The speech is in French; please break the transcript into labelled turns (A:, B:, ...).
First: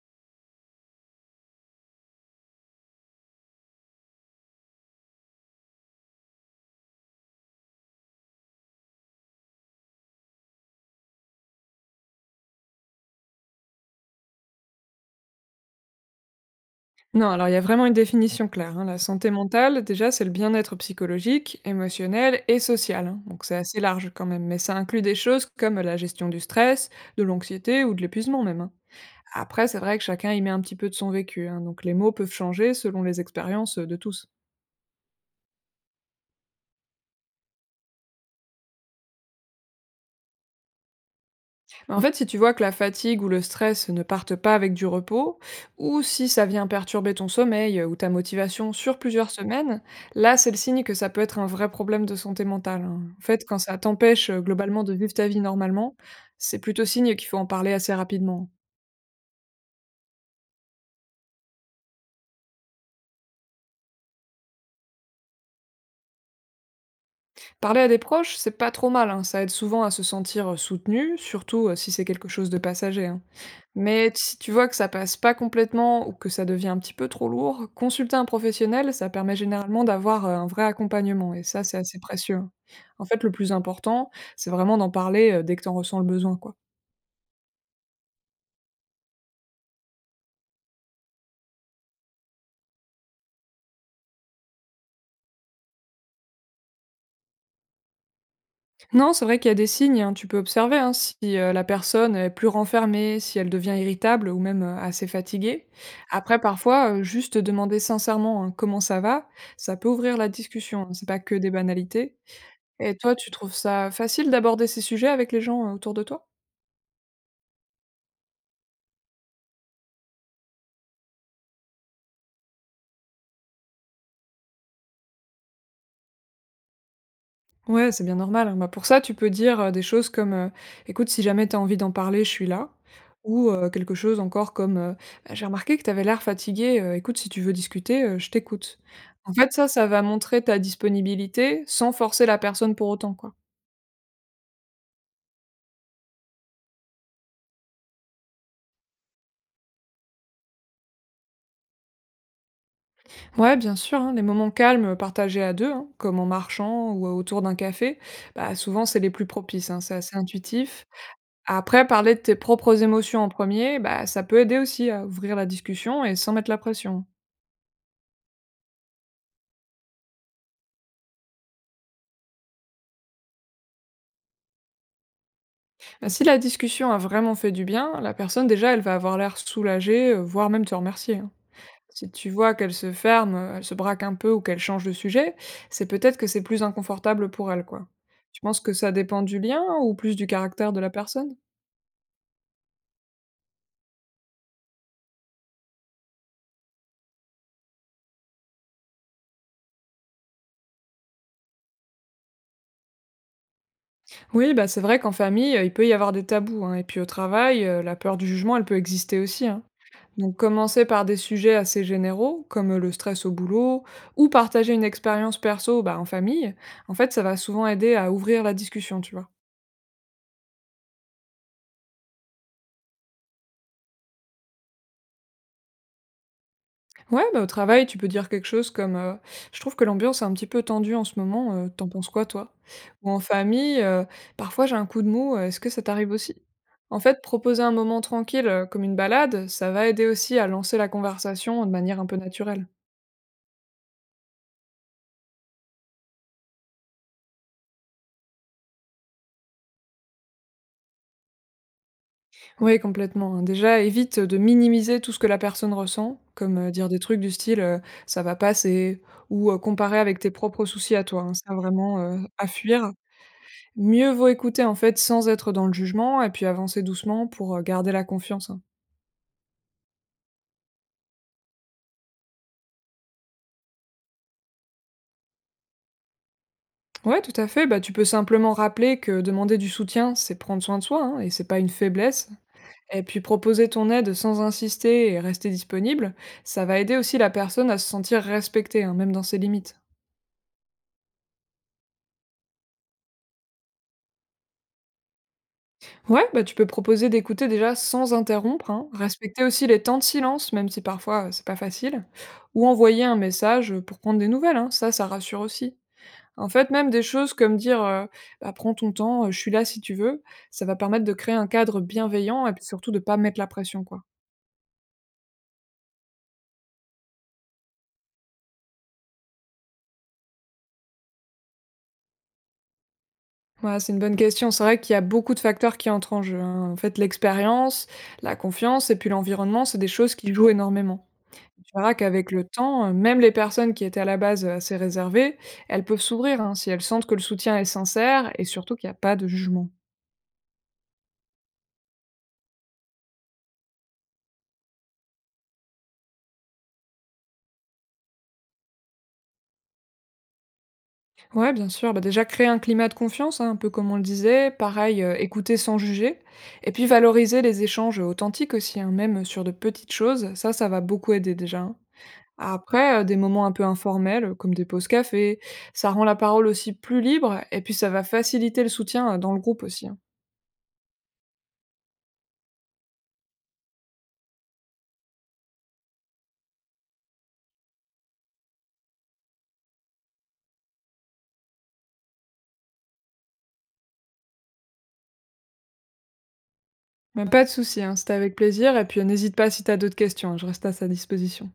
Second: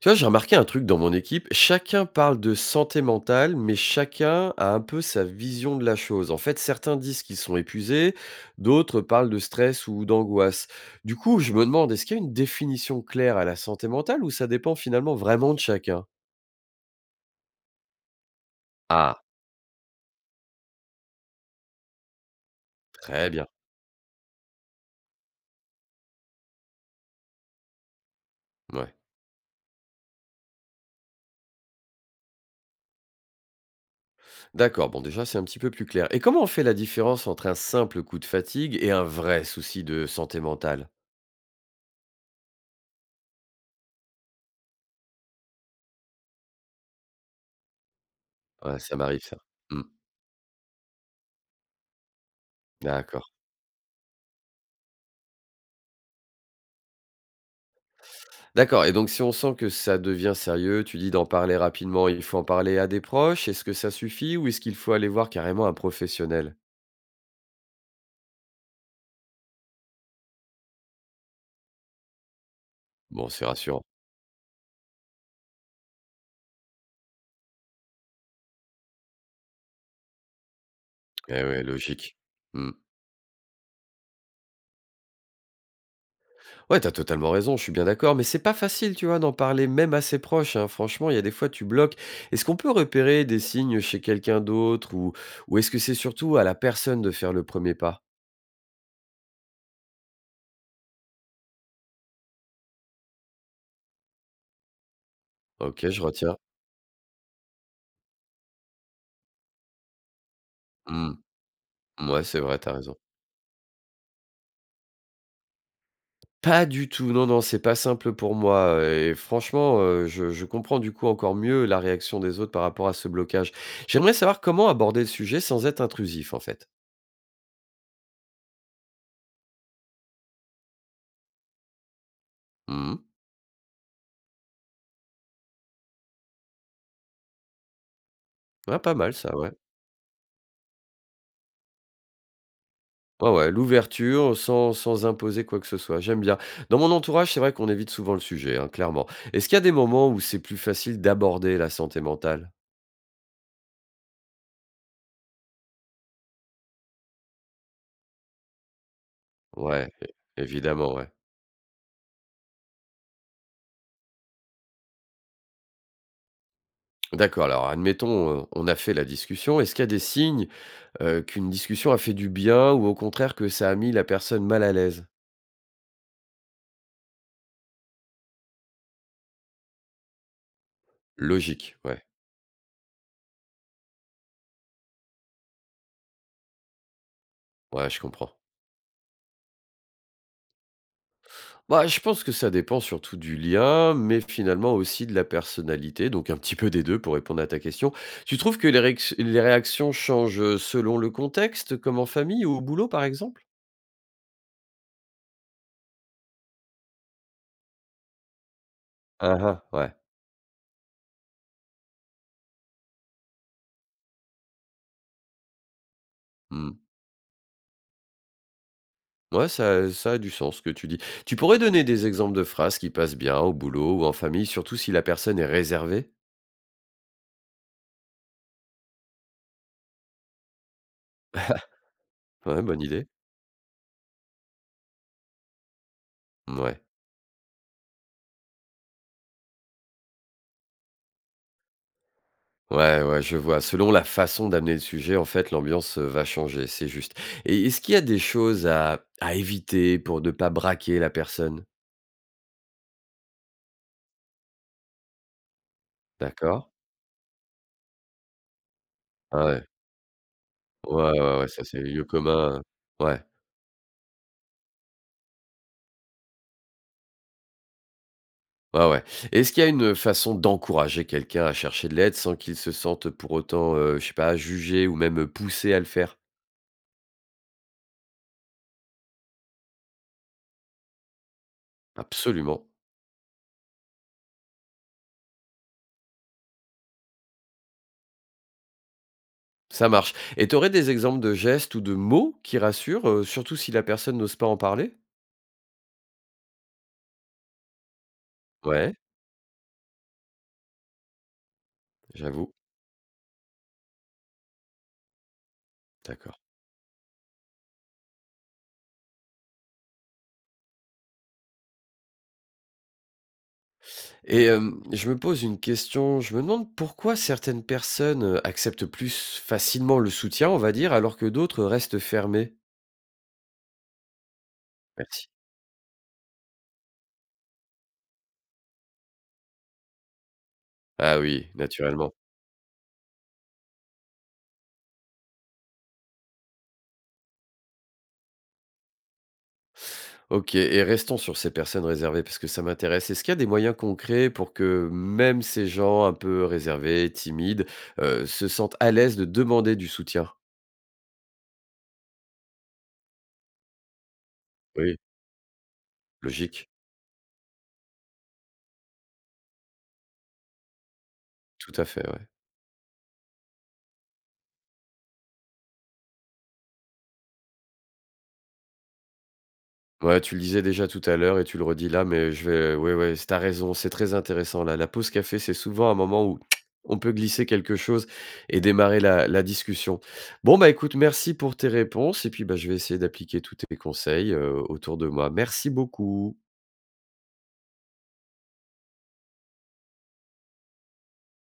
A: Tu vois, j'ai remarqué un truc dans mon équipe, chacun parle de santé mentale, mais chacun a un peu sa vision de la chose. En fait, certains disent qu'ils sont épuisés, d'autres parlent de stress ou d'angoisse. Du coup, je me demande, est-ce qu'il y a une définition claire à la santé mentale ou ça dépend finalement vraiment de chacun?
B: Non, alors il y a vraiment une définition claire, hein. La
A: Ah,
B: santé mentale, déjà, c'est le bien-être psychologique, émotionnel et social, hein.
A: très
B: Donc
A: bien.
B: c'est assez large quand même, mais ça inclut des choses comme la gestion du stress, de l'anxiété ou de l'épuisement même, hein.
A: Ouais.
B: Après, c'est vrai que chacun y met un petit peu de son vécu, hein, donc les mots peuvent changer selon les expériences de tous.
A: D'accord, bon déjà c'est un petit peu plus clair. Et comment on fait la différence entre un simple coup de fatigue et un vrai souci de santé mentale?
B: En fait, si tu vois que la fatigue ou le stress ne partent pas avec du repos, ou si ça vient perturber ton sommeil ou ta motivation
A: Ouais, ça
B: sur
A: m'arrive
B: plusieurs
A: ça.
B: semaines,
A: Hmm.
B: là, c'est le signe que ça peut être un vrai problème de santé mentale, hein. En
A: D'accord.
B: fait, quand ça t'empêche globalement de vivre ta vie normalement, c'est plutôt signe qu'il faut en parler assez rapidement.
A: D'accord, et donc si on sent que ça devient sérieux, tu dis d'en parler rapidement, il faut en parler à des proches? Est-ce que ça suffit ou est-ce qu'il faut aller voir carrément un professionnel?
B: Parler à des proches, c'est pas trop mal, hein, ça aide souvent à se sentir soutenu, surtout si c'est quelque chose de passager, hein.
A: Bon, c'est rassurant.
B: Mais si tu vois que ça passe pas complètement ou que ça devient un petit peu trop lourd, consulter un professionnel, ça permet généralement d'avoir, un vrai accompagnement et
A: Eh ouais,
B: ça, c'est assez
A: logique.
B: précieux, hein.
A: Mmh.
B: En fait, le plus important, c'est vraiment d'en parler, dès que tu en ressens le besoin, quoi.
A: Ouais, t'as totalement raison, je suis bien d'accord, mais c'est pas facile, tu vois, d'en parler même à ses proches, hein. Franchement, il y a des fois, tu bloques. Est-ce qu'on peut repérer des signes chez quelqu'un d'autre ou est-ce que c'est surtout à la personne de faire le premier pas?
B: Non, c'est vrai qu'il y a des signes, hein, tu peux observer, hein, si, la personne est plus renfermée, si elle devient irritable ou même, assez fatiguée.
A: OK, je retiens.
B: Après parfois, juste demander sincèrement, hein: «Comment ça va?» Ça peut ouvrir la discussion, hein, c'est
A: Mmh.
B: pas que des banalités.
A: Mouais, c'est vrai, t'as raison.
B: Et toi, tu trouves ça facile d'aborder ces sujets avec les gens, autour de toi?
A: Pas du tout, non, non, c'est pas simple pour moi, et franchement, je comprends du coup encore mieux la réaction des autres par rapport à ce blocage. J'aimerais savoir comment aborder le sujet sans être intrusif, en fait?
B: Ouais, c'est bien normal, hein. Bah, pour ça, tu peux dire, des choses comme, «Écoute, si jamais tu as envie d'en parler, je suis là».
A: Mmh mh.
B: Ou, quelque chose encore comme, «Bah, j'ai remarqué que tu avais l'air fatigué, écoute, si tu veux discuter, je t'écoute».
A: Ah, pas mal
B: En
A: ça, ouais.
B: fait, ça va montrer ta disponibilité sans forcer la personne pour autant,
A: Ouais,
B: quoi.
A: ouais, l'ouverture sans imposer quoi que ce soit, j'aime bien. Dans mon entourage, c'est vrai qu'on évite souvent le sujet, hein, clairement. Est-ce qu'il y a des moments où c'est plus facile d'aborder la santé mentale?
B: Ouais, bien sûr, hein, les moments calmes, partagés à 2, hein, comme en marchant ou autour d'un café, bah, souvent, c'est les plus propices, hein.
A: Ouais,
B: C'est
A: é
B: assez intuitif.
A: évidemment, ouais.
B: Après, parler de tes propres émotions en premier, bah, ça peut aider aussi à ouvrir la discussion et sans mettre la pression.
A: D'accord, alors admettons, on a fait la discussion, est-ce qu'il y a des signes? Qu'une discussion a fait du bien ou au contraire que ça a mis la personne mal à l'aise?
B: Bah, si la discussion a vraiment fait du bien, la personne, déjà, elle va avoir l'air soulagée, voire même te remercier, hein.
A: Logique, ouais.
B: Si tu vois qu'elle se ferme, elle se braque un peu ou qu'elle change de sujet, c'est peut-être que c'est plus inconfortable pour elle, quoi.
A: Ouais, je comprends.
B: Tu penses que ça dépend du lien ou plus du caractère de la personne?
A: Bah, je pense que ça dépend surtout du lien, mais finalement aussi de la personnalité, donc un petit peu des 2 pour répondre à ta question. Tu trouves que les réactions changent, selon le contexte, comme en famille ou au boulot, par exemple?
B: Oui, bah c'est vrai qu'en famille, il peut y avoir des tabous, hein, et puis au travail, la peur du jugement, elle peut exister
A: Ah
B: aussi, hein.
A: Aha, ouais.
B: Donc commencer par des sujets assez généraux, comme le stress au boulot, ou partager une expérience perso bah, en famille,
A: Mmh.
B: en fait, ça va souvent aider à ouvrir la discussion, tu vois.
A: Ouais, ça a du sens ce que tu dis. Tu pourrais donner des exemples de phrases qui passent bien au boulot ou en famille, surtout si la personne est réservée?
B: Ouais, bah, au travail, tu peux dire quelque chose comme «Je trouve que l'ambiance est un petit peu tendue en ce moment, t'en penses quoi, toi?»
A: Ouais, bonne idée.
B: Ou en famille, «Parfois j'ai un coup de mou, est-ce que ça t'arrive aussi?»
A: Ouais.
B: En fait, proposer un moment tranquille, comme une balade, ça va aider aussi à lancer la conversation de manière un peu naturelle.
A: Ouais, ouais, je vois. Selon la façon d'amener le sujet, en fait, l'ambiance, va changer, c'est juste. Et est-ce qu'il y a des choses à éviter pour ne pas braquer la personne?
B: Oui, complètement, hein. Déjà, évite de minimiser tout ce que la personne ressent, comme
A: D'accord.
B: dire des trucs du style «ça va passer»
A: Ah
B: ou
A: ouais.
B: comparer avec tes propres soucis
A: Ouais,
B: à toi, hein.
A: ouais, ouais,
B: Ça,
A: ça c'est le
B: vraiment,
A: lieu
B: à
A: commun,
B: fuir.
A: ouais,
B: Mieux vaut écouter en fait sans être dans le jugement et puis avancer doucement pour garder la confiance, hein.
A: ouais, ouais. Est-ce qu'il y a une façon d'encourager quelqu'un à chercher de l'aide sans qu'il se sente pour autant, je sais pas, jugé ou même poussé à le faire?
B: Ouais, tout à fait. Bah, tu peux simplement rappeler que demander du soutien, c'est prendre soin de soi, hein, et c'est pas une faiblesse.
A: Absolument,
B: Et puis proposer ton aide sans insister et rester disponible, ça va aider aussi la personne à se sentir respectée, hein, même dans ses limites.
A: ça marche. Et tu aurais des exemples de gestes ou de mots qui rassurent, surtout si la personne n'ose pas en parler?
B: Ouais, bah, tu peux proposer d'écouter déjà sans interrompre, hein,
A: Ouais,
B: respecter aussi les temps de silence, même si parfois c'est pas facile,
A: j'avoue,
B: ou envoyer un message pour prendre des nouvelles, hein, ça rassure aussi.
A: d'accord.
B: En fait, même des choses comme dire «bah, prends ton temps, je suis là si tu veux», ça va permettre de créer un cadre bienveillant et puis surtout de pas mettre la pression, quoi.
A: Et je me pose une question, je me demande pourquoi certaines personnes, acceptent plus facilement le soutien, on va dire, alors que d'autres restent fermées?
B: Ouais, c'est une bonne question. C'est vrai qu'il y a
A: Merci.
B: beaucoup de facteurs qui entrent en jeu, hein. En fait, l'expérience, la confiance et puis l'environnement, c'est des choses qui jouent énormément.
A: Ah oui,
B: Tu verras
A: naturellement.
B: qu'avec le temps, même les personnes qui étaient à la base, assez réservées, elles peuvent s'ouvrir, hein, si elles sentent que le soutien est sincère et surtout qu'il n'y a pas de jugement.
A: OK, et restons sur ces personnes réservées parce que ça m'intéresse. Est-ce qu'il y a des moyens concrets pour que même ces gens un peu réservés, timides, se sentent à l'aise de demander du soutien?
B: Ouais, bien sûr, bah, déjà créer un climat de confiance, hein, un peu comme on le disait,
A: Oui,
B: pareil, écouter sans juger
A: logique,
B: et puis valoriser les échanges, authentiques aussi, hein, même, sur de petites choses, ça va beaucoup aider déjà,
A: tout
B: hein.
A: à fait, ouais.
B: Après, des moments un peu informels, comme des pauses café, ça rend la parole aussi plus libre et puis ça va faciliter le soutien, dans le groupe aussi, hein.
A: Ouais, tu le disais déjà tout à l'heure et tu le redis là, mais je vais ouais, ouais, c'est tu raison, c'est très intéressant là. La pause café, c'est souvent un moment où on peut glisser quelque chose et démarrer la discussion. Bon, bah, écoute, merci pour tes réponses et puis, bah, je vais essayer d'appliquer tous tes conseils, autour de moi. Merci beaucoup.
B: Mais pas de souci, hein, c'était avec plaisir et puis, n'hésite pas si tu as d'autres questions, je reste à sa disposition.